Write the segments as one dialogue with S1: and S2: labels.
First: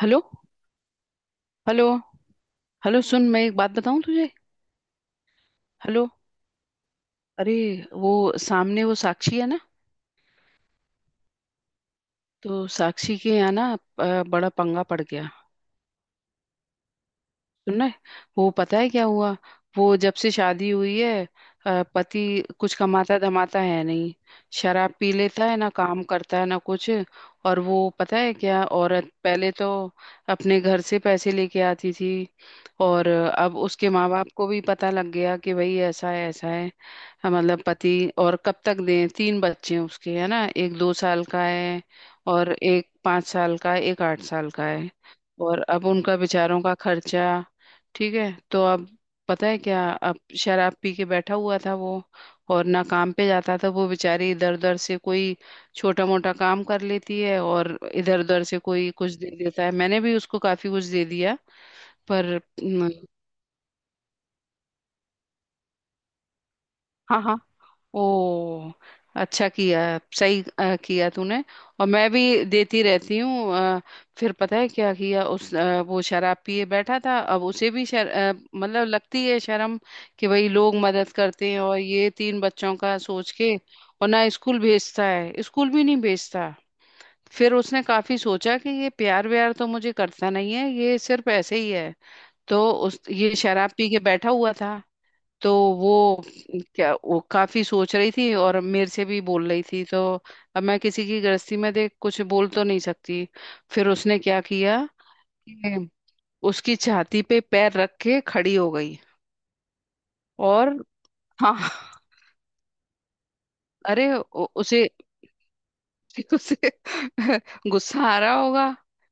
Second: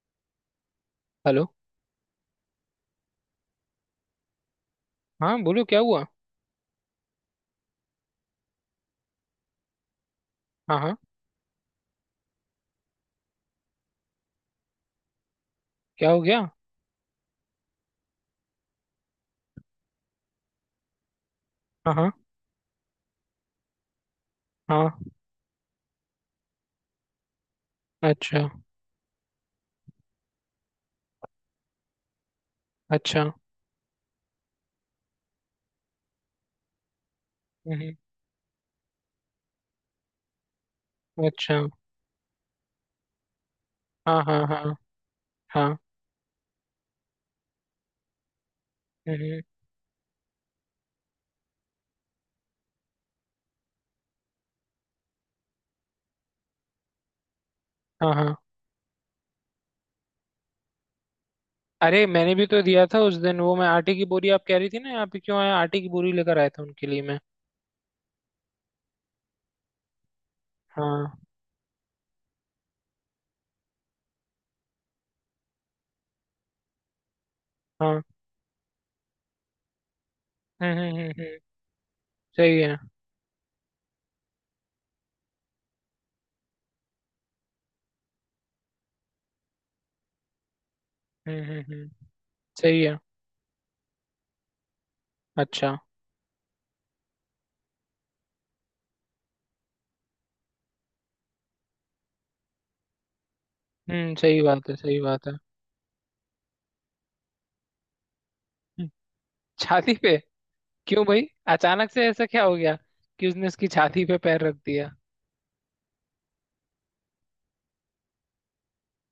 S1: Hello.
S2: Hello.
S1: Hello. Hello, सुन, मैं एक बात बताऊं तुझे।
S2: हाँ बोलो क्या हुआ?
S1: हेलो। अरे, वो सामने वो साक्षी है ना,
S2: हाँ हाँ।
S1: तो साक्षी के यहाँ ना बड़ा पंगा पड़ गया।
S2: क्या हो गया?
S1: सुनना है? वो पता है क्या हुआ? वो जब से शादी हुई है
S2: हाँ हाँ
S1: पति कुछ कमाता धमाता है नहीं। शराब
S2: हाँ।
S1: पी लेता है, ना काम करता है ना कुछ। और वो पता है
S2: अच्छा।
S1: क्या, औरत पहले तो अपने घर से पैसे लेके आती थी। और
S2: अच्छा।
S1: अब उसके माँ बाप को भी पता लग गया कि भाई ऐसा है ऐसा है। हाँ, मतलब पति।
S2: हम्म।
S1: और कब तक दें, तीन बच्चे हैं उसके है ना, एक 2 साल का
S2: अच्छा।
S1: है, और एक 5 साल का है, एक आठ
S2: हाँ हाँ
S1: साल का
S2: हाँ
S1: है। और
S2: हाँ।
S1: अब उनका बेचारों का खर्चा। ठीक है, तो अब
S2: हम्म।
S1: पता है क्या, अब शराब पी के बैठा हुआ था वो। और ना काम पे जाता था, वो बेचारी इधर उधर से कोई छोटा मोटा काम कर लेती है और
S2: हाँ
S1: इधर
S2: हाँ।
S1: उधर से कोई कुछ दे देता है। मैंने भी उसको काफी कुछ दे दिया।
S2: अरे मैंने
S1: पर
S2: भी तो दिया
S1: न,
S2: था उस दिन, वो मैं आटे की बोरी आप कह रही थी ना, यहाँ पे क्यों आया? आटे की बोरी लेकर आया था उनके लिए मैं।
S1: हाँ हाँ, ओ, अच्छा किया। सही
S2: हाँ
S1: किया तूने। और मैं भी देती रहती हूँ। फिर पता है क्या किया उस वो शराब पिए बैठा था। अब उसे भी
S2: हाँ।
S1: मतलब लगती है शर्म कि भाई लोग
S2: हम्म हम्म हम्म
S1: मदद
S2: हम्म,
S1: करते हैं, और ये तीन
S2: सही
S1: बच्चों
S2: है।
S1: का सोच के, और ना स्कूल भेजता है, स्कूल भी नहीं भेजता। फिर उसने काफी सोचा कि ये प्यार व्यार तो मुझे करता नहीं है, ये सिर्फ ऐसे ही
S2: हम्म।
S1: है। तो
S2: सही है।
S1: उस ये शराब पी के बैठा हुआ था। तो
S2: अच्छा।
S1: वो, क्या वो काफी सोच रही थी और मेरे से भी बोल रही थी। तो अब मैं किसी की गृहस्थी में देख कुछ बोल तो नहीं सकती। फिर
S2: हम्म।
S1: उसने
S2: सही
S1: क्या
S2: बात है,
S1: किया
S2: सही बात है।
S1: कि उसकी छाती पे पैर रख के खड़ी हो
S2: हम्म,
S1: गई।
S2: छाती पे?
S1: और
S2: क्यों भाई?
S1: हाँ,
S2: अचानक से ऐसा क्या हो गया कि उसने उसकी छाती
S1: अरे
S2: पे पैर रख
S1: उसे
S2: दिया?
S1: उसे गुस्सा आ रहा होगा।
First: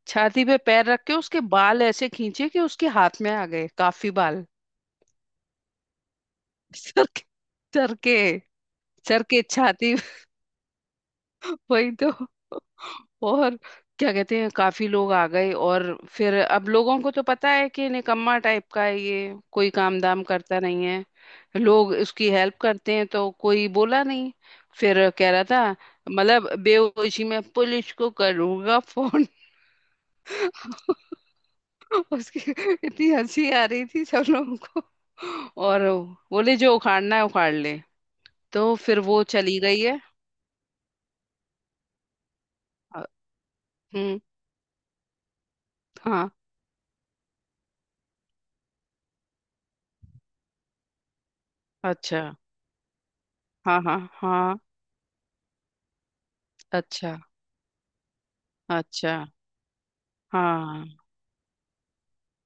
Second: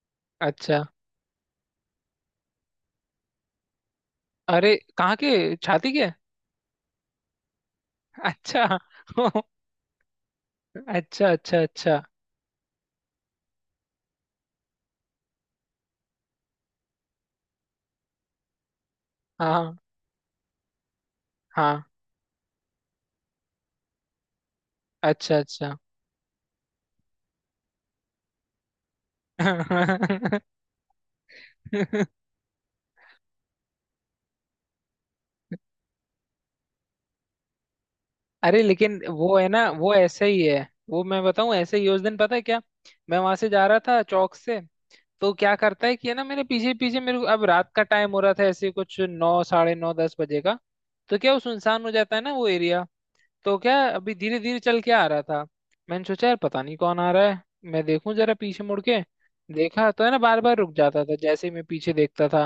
S1: छाती पे
S2: अच्छा।
S1: पैर रख के उसके बाल ऐसे खींचे कि उसके हाथ में आ गए काफी बाल।
S2: अरे कहाँ के, छाती के?
S1: सर के, सर के,
S2: अच्छा।
S1: सर
S2: ओ,
S1: के छाती,
S2: अच्छा अच्छा
S1: वही
S2: अच्छा।
S1: तो। और क्या कहते हैं, काफी लोग आ गए। और फिर अब लोगों को तो पता है कि निकम्मा टाइप का है ये, कोई
S2: हाँ
S1: काम दाम करता नहीं है,
S2: हाँ।
S1: लोग उसकी हेल्प करते हैं, तो कोई बोला नहीं। फिर कह
S2: अच्छा
S1: रहा था,
S2: अच्छा।
S1: मतलब बेहोशी में पुलिस को करूंगा फोन। उसकी, इतनी हंसी आ रही थी सब लोगों को। और बोले जो उखाड़ना है उखाड़ ले।
S2: अरे
S1: तो फिर
S2: लेकिन
S1: वो
S2: वो है
S1: चली
S2: ना,
S1: गई
S2: वो
S1: है।
S2: ऐसे ही है। वो मैं बताऊं, ऐसे ही है। उस दिन पता है क्या,
S1: अ,
S2: मैं वहां से जा रहा था
S1: हम्म,
S2: चौक से। तो क्या करता है कि है ना,
S1: हाँ,
S2: मेरे पीछे पीछे, मेरे को अब रात का टाइम हो रहा था, ऐसे कुछ नौ साढ़े नौ दस बजे का। तो क्या वो सुनसान हो जाता
S1: अच्छा,
S2: है ना वो एरिया। तो क्या
S1: हाँ हाँ
S2: अभी धीरे धीरे
S1: हाँ,
S2: चल के आ रहा था। मैंने सोचा यार पता नहीं कौन आ
S1: अच्छा
S2: रहा है। मैं देखूं जरा पीछे मुड़ के।
S1: अच्छा,
S2: देखा तो है ना बार बार रुक
S1: हाँ,
S2: जाता था जैसे ही मैं पीछे देखता था।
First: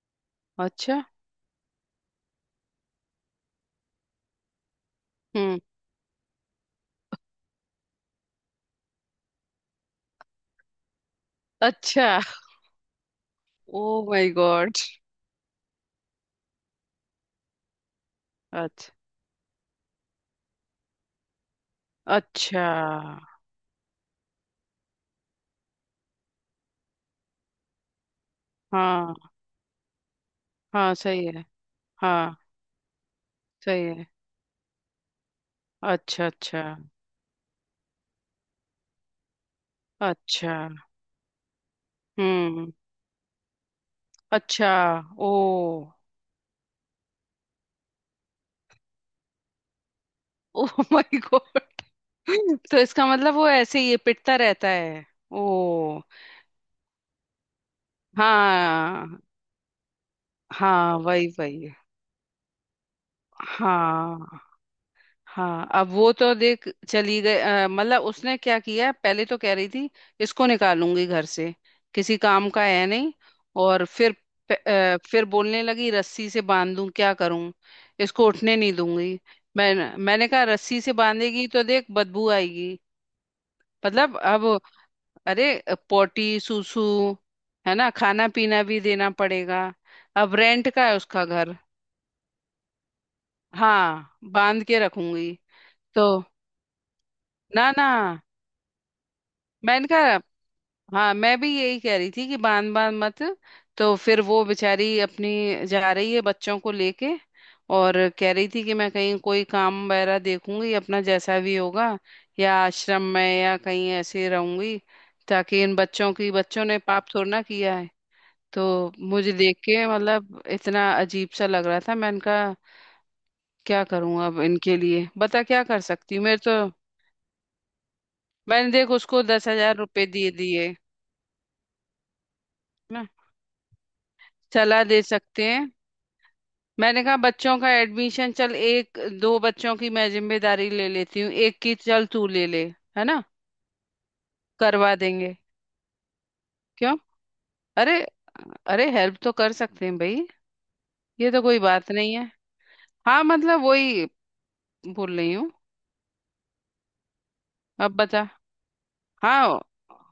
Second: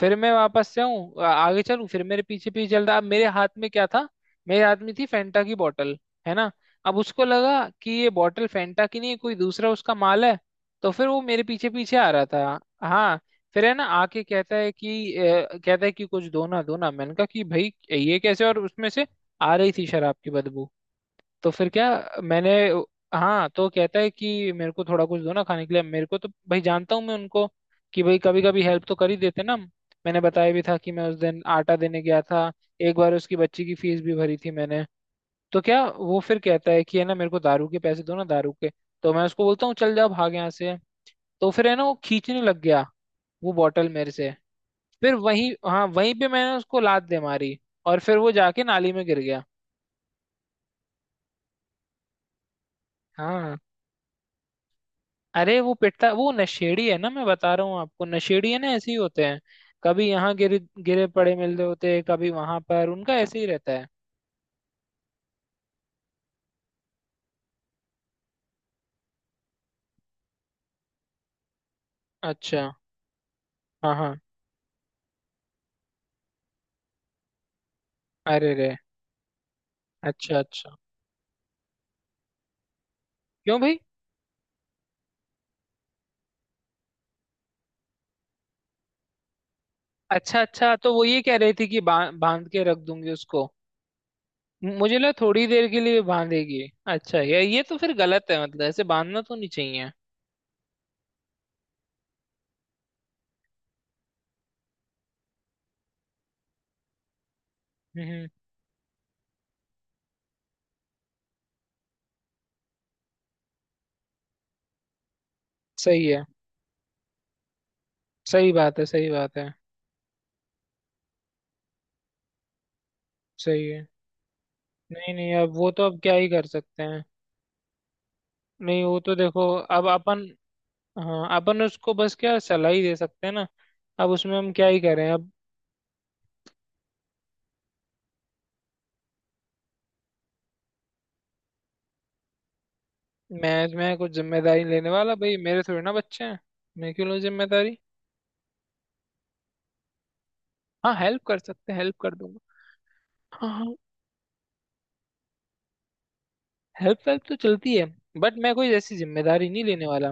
S2: फिर मैं वापस से
S1: अच्छा,
S2: आऊं, आगे चलूं, फिर मेरे पीछे पीछे चल रहा। अब मेरे हाथ में क्या था? मेरे हाथ में थी फेंटा की
S1: हम्म,
S2: बोतल। है ना। अब उसको लगा कि ये बोतल फेंटा की नहीं है, कोई दूसरा उसका माल है। तो फिर वो मेरे पीछे पीछे
S1: अच्छा,
S2: आ रहा था। हाँ। फिर है
S1: ओ
S2: ना आके
S1: माय
S2: कहता है
S1: गॉड,
S2: कि अ, कहता है कि कुछ दो ना, दो ना। मैंने कहा कि भाई, ये कैसे? और उसमें
S1: अच्छा
S2: से आ रही थी शराब की बदबू। तो फिर क्या, मैंने,
S1: अच्छा,
S2: हाँ, तो कहता है कि मेरे को थोड़ा कुछ दो ना खाने के लिए। मेरे को तो भाई जानता हूँ मैं उनको, कि भाई कभी कभी हेल्प तो कर ही
S1: हाँ
S2: देते ना हम। मैंने बताया भी था कि
S1: हाँ,
S2: मैं उस
S1: सही
S2: दिन
S1: है,
S2: आटा देने गया
S1: हाँ,
S2: था। एक बार उसकी बच्ची की
S1: सही
S2: फीस
S1: है,
S2: भी भरी थी मैंने। तो क्या वो
S1: अच्छा
S2: फिर
S1: अच्छा
S2: कहता है कि है ना, मेरे को दारू के पैसे दो ना, दारू के। तो मैं उसको बोलता हूँ, चल जा भाग यहाँ
S1: अच्छा,
S2: से। तो फिर है ना वो खींचने लग
S1: हम्म,
S2: गया वो बॉटल मेरे से।
S1: अच्छा,
S2: फिर
S1: ओ,
S2: वही, हाँ, वहीं पे मैंने उसको लात दे मारी। और फिर वो जाके नाली में गिर गया।
S1: Oh my God. तो इसका मतलब वो
S2: हाँ।
S1: ऐसे ही ये पिटता रहता है।
S2: अरे वो
S1: ओ,
S2: पिटता, वो नशेड़ी है ना, मैं बता रहा हूँ आपको, नशेड़ी है ना, ऐसे ही
S1: हाँ,
S2: होते हैं। कभी यहाँ गिरे
S1: हाँ
S2: गिरे
S1: वही
S2: पड़े मिल रहे
S1: वही,
S2: होते हैं, कभी वहां पर, उनका ऐसे ही रहता है।
S1: हाँ। हाँ, अब वो तो देख चली गई। मतलब उसने क्या किया, पहले तो कह रही थी इसको निकालूंगी घर से, किसी काम का
S2: अच्छा।
S1: है नहीं। और
S2: हाँ
S1: फिर
S2: हाँ।
S1: फिर बोलने लगी रस्सी से बांध दूं, क्या करूं, इसको
S2: अरे
S1: उठने नहीं
S2: रे।
S1: दूंगी। मैंने
S2: अच्छा
S1: कहा
S2: अच्छा।
S1: रस्सी से बांधेगी तो देख बदबू आएगी।
S2: क्यों भाई?
S1: मतलब अब, अरे, पोटी सूसू है ना, खाना पीना भी देना पड़ेगा। अब
S2: अच्छा
S1: रेंट
S2: अच्छा,
S1: का
S2: तो
S1: है
S2: वो ये
S1: उसका
S2: कह रही
S1: घर।
S2: थी कि बांध के रख दूंगी उसको।
S1: हाँ बांध के
S2: मुझे लगा
S1: रखूंगी।
S2: थोड़ी देर के लिए
S1: तो
S2: बांधेगी। अच्छा, ये
S1: ना
S2: तो
S1: ना,
S2: फिर गलत है, मतलब ऐसे बांधना तो नहीं
S1: मैंने
S2: चाहिए।
S1: कहा, हाँ मैं भी यही कह रही थी कि बांध बांध मत। तो फिर वो बेचारी अपनी जा रही है बच्चों को लेके। और
S2: हम्म हम्म,
S1: कह रही थी कि मैं कहीं कोई काम वगैरह देखूंगी, अपना जैसा भी होगा, या आश्रम में या कहीं ऐसे रहूंगी, ताकि इन
S2: सही है।
S1: बच्चों ने पाप थोड़ा ना किया है।
S2: सही बात है,
S1: तो
S2: सही
S1: मुझे
S2: बात है।
S1: देख के मतलब इतना अजीब सा लग रहा था। मैंने कहा,
S2: सही
S1: क्या
S2: है।
S1: करूं अब इनके लिए,
S2: नहीं नहीं,
S1: बता
S2: अब
S1: क्या
S2: वो
S1: कर
S2: तो, अब क्या
S1: सकती हूँ
S2: ही
S1: मेरे
S2: कर
S1: तो।
S2: सकते हैं।
S1: मैंने
S2: नहीं
S1: देख
S2: वो तो
S1: उसको
S2: देखो,
S1: दस हजार
S2: अब
S1: रुपये
S2: अपन,
S1: दिए दिए
S2: हाँ अपन उसको बस क्या सलाह ही दे
S1: ना,
S2: सकते हैं ना। अब उसमें हम क्या ही
S1: सलाह दे
S2: करें अब।
S1: सकते हैं। मैंने कहा बच्चों का एडमिशन, चल एक दो बच्चों की मैं जिम्मेदारी ले लेती हूँ, एक की चल तू ले ले, है ना,
S2: मैं कुछ जिम्मेदारी लेने
S1: करवा
S2: वाला भाई,
S1: देंगे।
S2: मेरे थोड़ी ना बच्चे हैं। मैं
S1: क्यों,
S2: क्यों लूँ जिम्मेदारी?
S1: अरे, अरे, हेल्प तो कर सकते हैं भाई,
S2: हाँ हेल्प
S1: ये
S2: कर
S1: तो कोई
S2: सकते हैं,
S1: बात
S2: हेल्प
S1: नहीं
S2: कर
S1: है।
S2: दूंगा।
S1: हाँ,
S2: हाँ
S1: मतलब
S2: हाँ।
S1: वही बोल रही हूँ,
S2: हेल्प, हेल्प तो चलती है।
S1: अब बता।
S2: बट मैं कोई ऐसी जिम्मेदारी
S1: हाँ
S2: नहीं लेने वाला।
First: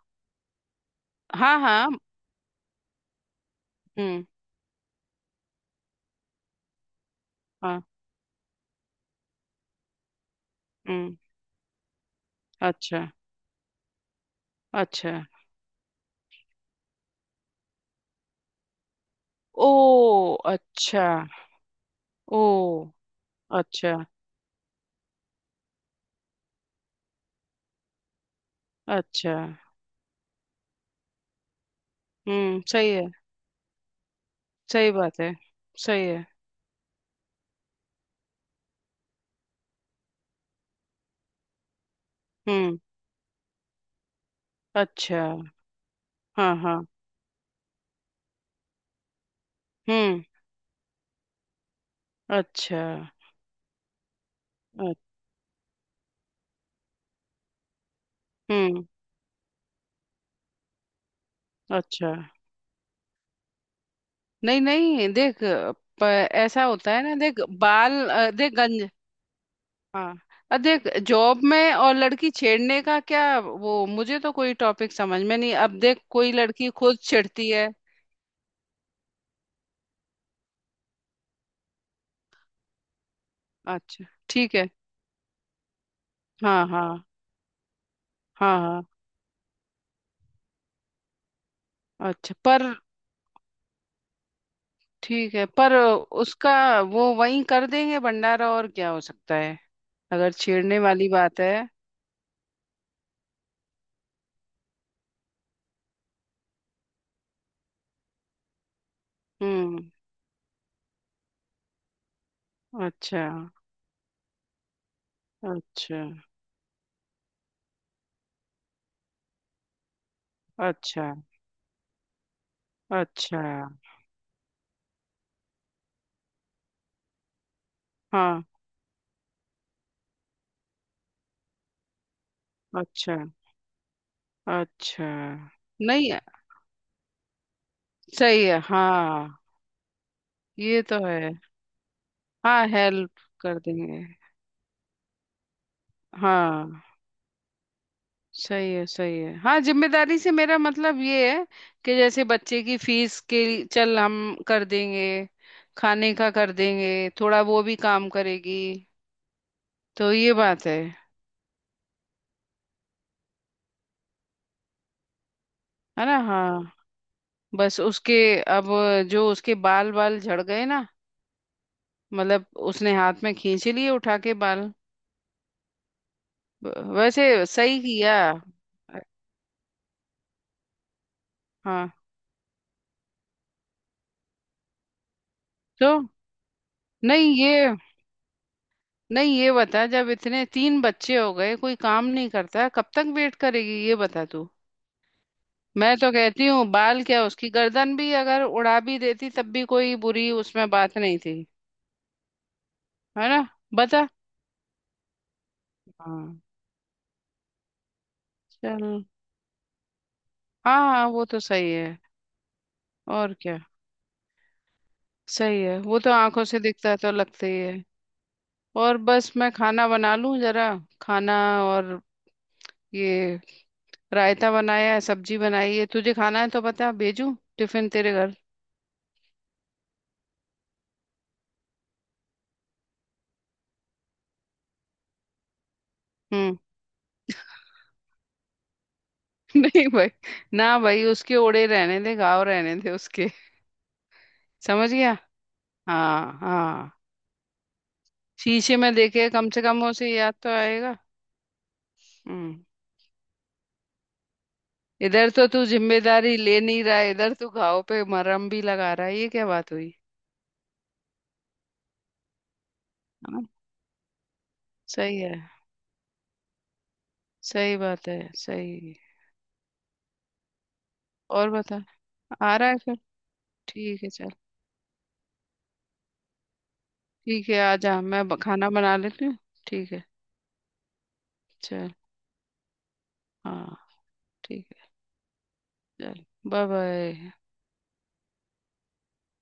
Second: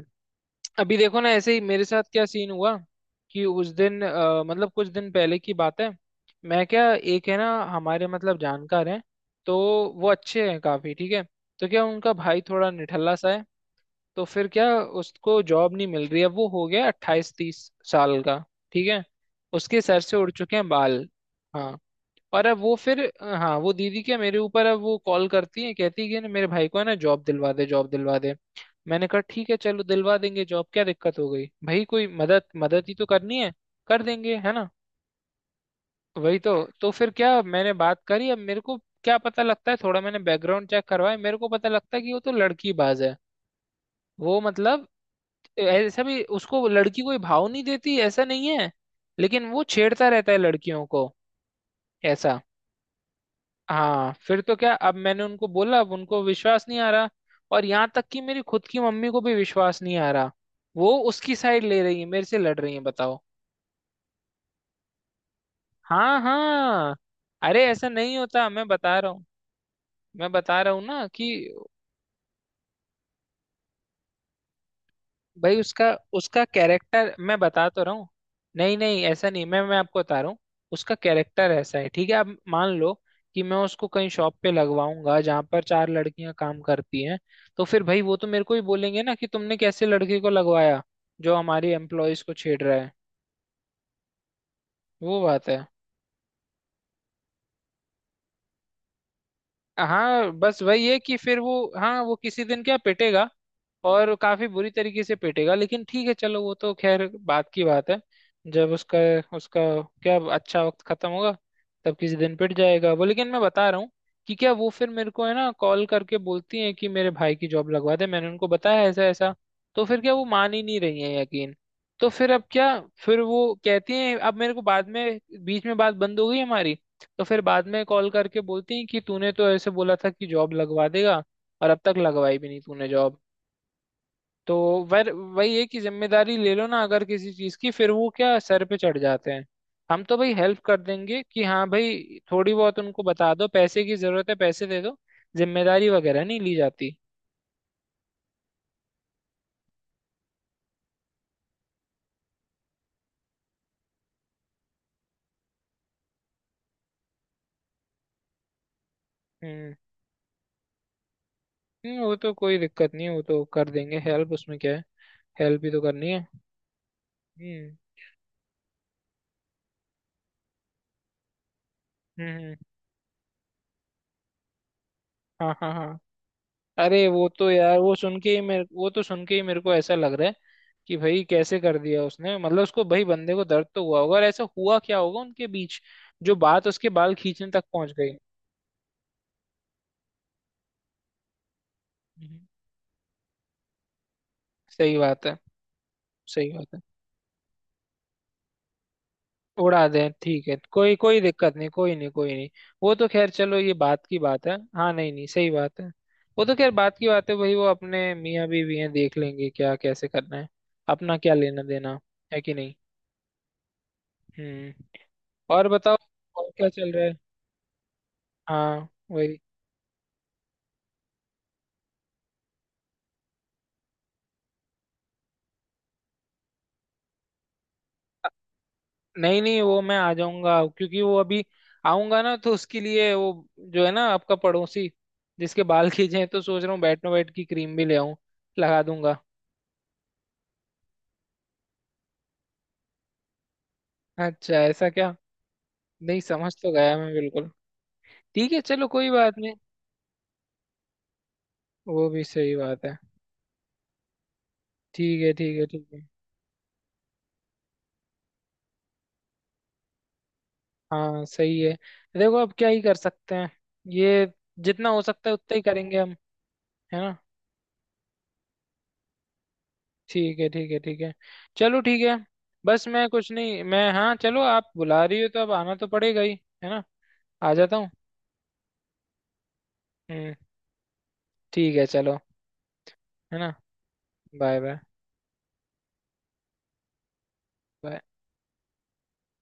S2: अभी देखो ना, ऐसे
S1: हाँ
S2: ही मेरे
S1: हाँ,
S2: साथ क्या सीन हुआ कि उस दिन,
S1: हम्म,
S2: मतलब कुछ दिन पहले की बात है, मैं क्या, एक है ना,
S1: हाँ,
S2: हमारे मतलब जानकार हैं, तो वो अच्छे हैं, काफी ठीक
S1: हम्म,
S2: है। तो क्या, उनका भाई थोड़ा
S1: अच्छा,
S2: निठल्ला सा है। तो फिर क्या,
S1: अच्छा,
S2: उसको जॉब नहीं मिल रही है, वो हो गया अट्ठाईस तीस साल का, ठीक है, उसके सर से उड़
S1: ओ,
S2: चुके हैं
S1: अच्छा,
S2: बाल। हाँ। और अब वो
S1: ओ,
S2: फिर, हाँ, वो
S1: अच्छा,
S2: दीदी क्या मेरे ऊपर अब वो कॉल करती है, कहती है कि ना, मेरे भाई को है ना, जॉब दिलवा दे, जॉब दिलवा दे। मैंने कहा
S1: अच्छा,
S2: ठीक है चलो दिलवा देंगे जॉब, क्या दिक्कत हो गई भाई, कोई मदद,
S1: हम्म,
S2: मदद
S1: सही
S2: ही
S1: है,
S2: तो करनी है। कर देंगे, है ना,
S1: सही बात है, सही है,
S2: वही तो। तो फिर क्या, मैंने बात करी। अब मेरे को क्या पता लगता है, थोड़ा मैंने बैकग्राउंड चेक करवाया, मेरे को पता लगता है कि वो तो लड़की
S1: हम्म,
S2: बाज है। वो मतलब,
S1: अच्छा,
S2: ऐसा भी
S1: हाँ
S2: उसको
S1: हाँ,
S2: लड़की कोई भाव नहीं देती, ऐसा नहीं है, लेकिन वो छेड़ता
S1: हम्म,
S2: रहता है लड़कियों को, ऐसा।
S1: अच्छा,
S2: हाँ, फिर तो क्या,
S1: अ-
S2: अब मैंने उनको बोला, अब उनको विश्वास नहीं आ रहा। और यहाँ तक कि मेरी खुद की
S1: हम्म,
S2: मम्मी को भी विश्वास नहीं आ रहा, वो उसकी साइड ले रही है,
S1: अच्छा,
S2: मेरे से लड़ रही है, बताओ।
S1: नहीं नहीं, देख प-
S2: हाँ
S1: ऐसा
S2: हाँ।
S1: होता है ना, देख
S2: अरे ऐसा
S1: बाल,
S2: नहीं होता,
S1: देख
S2: मैं
S1: गंज।
S2: बता रहा हूँ।
S1: हाँ,
S2: मैं बता रहा हूँ
S1: देख
S2: ना,
S1: जॉब
S2: कि
S1: में और लड़की छेड़ने का क्या, वो मुझे तो कोई टॉपिक समझ में नहीं।
S2: भाई
S1: अब
S2: उसका,
S1: देख, कोई
S2: उसका
S1: लड़की खुद
S2: कैरेक्टर, मैं
S1: छेड़ती
S2: बता
S1: है।
S2: तो रहा हूँ। नहीं नहीं ऐसा नहीं, मैं आपको बता रहा हूँ। उसका कैरेक्टर ऐसा है, ठीक है, आप मान लो कि मैं उसको
S1: अच्छा,
S2: कहीं शॉप पे
S1: ठीक है,
S2: लगवाऊंगा जहां पर चार लड़कियां काम
S1: हाँ
S2: करती
S1: हाँ,
S2: हैं, तो फिर भाई वो तो मेरे को
S1: हाँ,
S2: ही
S1: हाँ,
S2: बोलेंगे ना कि तुमने कैसे लड़की को लगवाया जो हमारी एम्प्लॉयज को
S1: अच्छा
S2: छेड़
S1: पर,
S2: रहा है। वो
S1: ठीक है,
S2: बात है।
S1: पर उसका, वो वहीं कर देंगे भंडारा और क्या हो सकता है,
S2: हाँ,
S1: अगर
S2: बस
S1: छेड़ने
S2: वही है
S1: वाली
S2: कि फिर
S1: बात है।
S2: वो, हाँ वो किसी दिन क्या पिटेगा, और काफी बुरी तरीके से पीटेगा। लेकिन ठीक है चलो, वो तो खैर बात की बात है। जब उसका, उसका
S1: हम्म,
S2: क्या अच्छा वक्त खत्म होगा, तब किसी दिन पिट जाएगा वो।
S1: अच्छा,
S2: लेकिन मैं बता रहा हूँ कि क्या, वो फिर मेरे को है ना कॉल
S1: अच्छा,
S2: करके बोलती हैं कि मेरे भाई की जॉब लगवा दे। मैंने उनको बताया ऐसा ऐसा, तो फिर क्या वो मान ही नहीं रही
S1: अच्छा,
S2: है, यकीन। तो फिर अब क्या, फिर वो
S1: अच्छा,
S2: कहती हैं अब मेरे को बाद में, बीच में बात बंद हो गई हमारी, तो फिर बाद में कॉल करके
S1: हाँ,
S2: बोलती हैं कि तूने तो ऐसे बोला था कि जॉब लगवा देगा, और अब तक लगवाई भी नहीं तूने
S1: अच्छा,
S2: जॉब। तो
S1: अच्छा,
S2: वर वही है कि
S1: नहीं,
S2: जिम्मेदारी ले लो ना अगर किसी चीज की, फिर वो क्या
S1: सही है,
S2: सर पे चढ़ जाते
S1: हाँ,
S2: हैं। हम तो भाई हेल्प कर
S1: ये तो
S2: देंगे
S1: है,
S2: कि हाँ भाई, थोड़ी
S1: हाँ
S2: बहुत उनको
S1: हेल्प
S2: बता दो
S1: कर
S2: पैसे की
S1: देंगे।
S2: जरूरत है, पैसे दे दो। जिम्मेदारी वगैरह नहीं ली
S1: हाँ,
S2: जाती।
S1: सही है सही है, हाँ जिम्मेदारी से मेरा मतलब ये है कि जैसे बच्चे की फीस के लिए- चल हम कर देंगे, खाने का कर देंगे, थोड़ा वो भी काम करेगी,
S2: हम्म
S1: तो ये बात है
S2: वो तो कोई दिक्कत नहीं, वो तो कर देंगे हेल्प, उसमें क्या है, हेल्प भी तो
S1: है
S2: करनी
S1: ना।
S2: है।
S1: हाँ,
S2: हम्म
S1: बस उसके, अब जो उसके बाल बाल झड़ गए ना,
S2: हम्म
S1: मतलब
S2: हम्म,
S1: उसने हाथ में खींच लिए उठा के बाल।
S2: हाँ हाँ हाँ।
S1: व-
S2: अरे
S1: वैसे
S2: वो तो यार,
S1: सही किया।
S2: वो तो सुन के ही मेरे को ऐसा लग रहा है कि भाई कैसे कर
S1: हाँ,
S2: दिया उसने, मतलब उसको, भाई बंदे को दर्द तो हुआ होगा, और ऐसा हुआ क्या होगा उनके बीच
S1: तो
S2: जो बात उसके बाल
S1: नहीं
S2: खींचने तक
S1: ये,
S2: पहुंच गई।
S1: नहीं ये बता, जब इतने तीन बच्चे हो गए कोई काम नहीं
S2: हम्म।
S1: करता, कब तक वेट करेगी, ये बता तू।
S2: सही बात है,
S1: मैं तो कहती
S2: सही
S1: हूँ
S2: बात है।
S1: बाल क्या, उसकी गर्दन भी अगर उड़ा भी देती तब भी
S2: उड़ा
S1: कोई
S2: दें,
S1: बुरी
S2: ठीक है,
S1: उसमें
S2: कोई
S1: बात नहीं
S2: कोई
S1: थी।
S2: दिक्कत नहीं, कोई नहीं, कोई नहीं। वो तो
S1: है
S2: खैर
S1: ना,
S2: चलो, ये बात
S1: बता।
S2: की बात है, हाँ, नहीं नहीं, सही बात है।
S1: हाँ,
S2: वो तो खैर बात की बात है भाई, वो अपने मियाँ बीवी हैं,
S1: चल,
S2: देख लेंगे क्या कैसे करना है।
S1: हाँ हाँ,
S2: अपना
S1: वो
S2: क्या
S1: तो
S2: लेना
S1: सही है,
S2: देना, है कि नहीं।
S1: और क्या।
S2: हम्म।
S1: सही
S2: और
S1: है,
S2: बताओ,
S1: वो तो आंखों
S2: और
S1: से
S2: क्या
S1: दिखता
S2: चल
S1: है
S2: रहा
S1: तो
S2: है?
S1: लगता ही है।
S2: हाँ
S1: और बस
S2: वही।
S1: मैं खाना बना लूं जरा, खाना, और ये रायता बनाया है, सब्जी बनाई है, तुझे खाना है तो बता, भेजू टिफिन तेरे घर।
S2: नहीं नहीं, वो मैं आ जाऊंगा। क्योंकि वो अभी, आऊंगा ना तो उसके लिए वो, जो है ना आपका पड़ोसी, जिसके बाल खींचे हैं, तो
S1: हम्म।
S2: सोच रहा हूँ बैटनो बैट की क्रीम भी ले आऊं, लगा दूंगा।
S1: नहीं भाई, ना भाई, उसके ओड़े रहने दे, गाँव रहने दे उसके।
S2: अच्छा ऐसा
S1: समझ
S2: क्या।
S1: गया,
S2: नहीं
S1: हाँ
S2: समझ तो
S1: हाँ।
S2: गया मैं, बिल्कुल। ठीक है
S1: शीशे
S2: चलो,
S1: में
S2: कोई
S1: देखे
S2: बात
S1: कम
S2: नहीं।
S1: से कम उसे याद तो आएगा।
S2: वो भी सही
S1: हम्म,
S2: बात है। ठीक
S1: इधर
S2: है
S1: तो
S2: ठीक
S1: तू
S2: है ठीक है।
S1: जिम्मेदारी ले नहीं रहा है, इधर तू घाव पे मरहम भी लगा रहा है, ये क्या बात हुई।
S2: हाँ सही है। देखो अब क्या ही कर सकते हैं
S1: हाँ,
S2: ये, जितना हो
S1: सही
S2: सकता है
S1: है,
S2: उतना ही करेंगे हम, है ना।
S1: सही बात है सही।
S2: ठीक है ठीक है ठीक है।
S1: और बता,
S2: चलो ठीक है।
S1: आ रहा है
S2: बस
S1: फिर।
S2: मैं कुछ नहीं, मैं,
S1: ठीक है,
S2: हाँ
S1: चल,
S2: चलो आप बुला रही हो तो अब आना तो पड़ेगा ही, है ना।
S1: ठीक
S2: आ
S1: है,
S2: जाता
S1: आ
S2: हूँ।
S1: जा, मैं खाना बना लेती हूँ। ठीक है,
S2: हम्म। ठीक है
S1: चल,
S2: चलो, है ना।
S1: हाँ,
S2: बाय
S1: ठीक,
S2: बाय।
S1: चल, बाय बाय।
S2: बाय।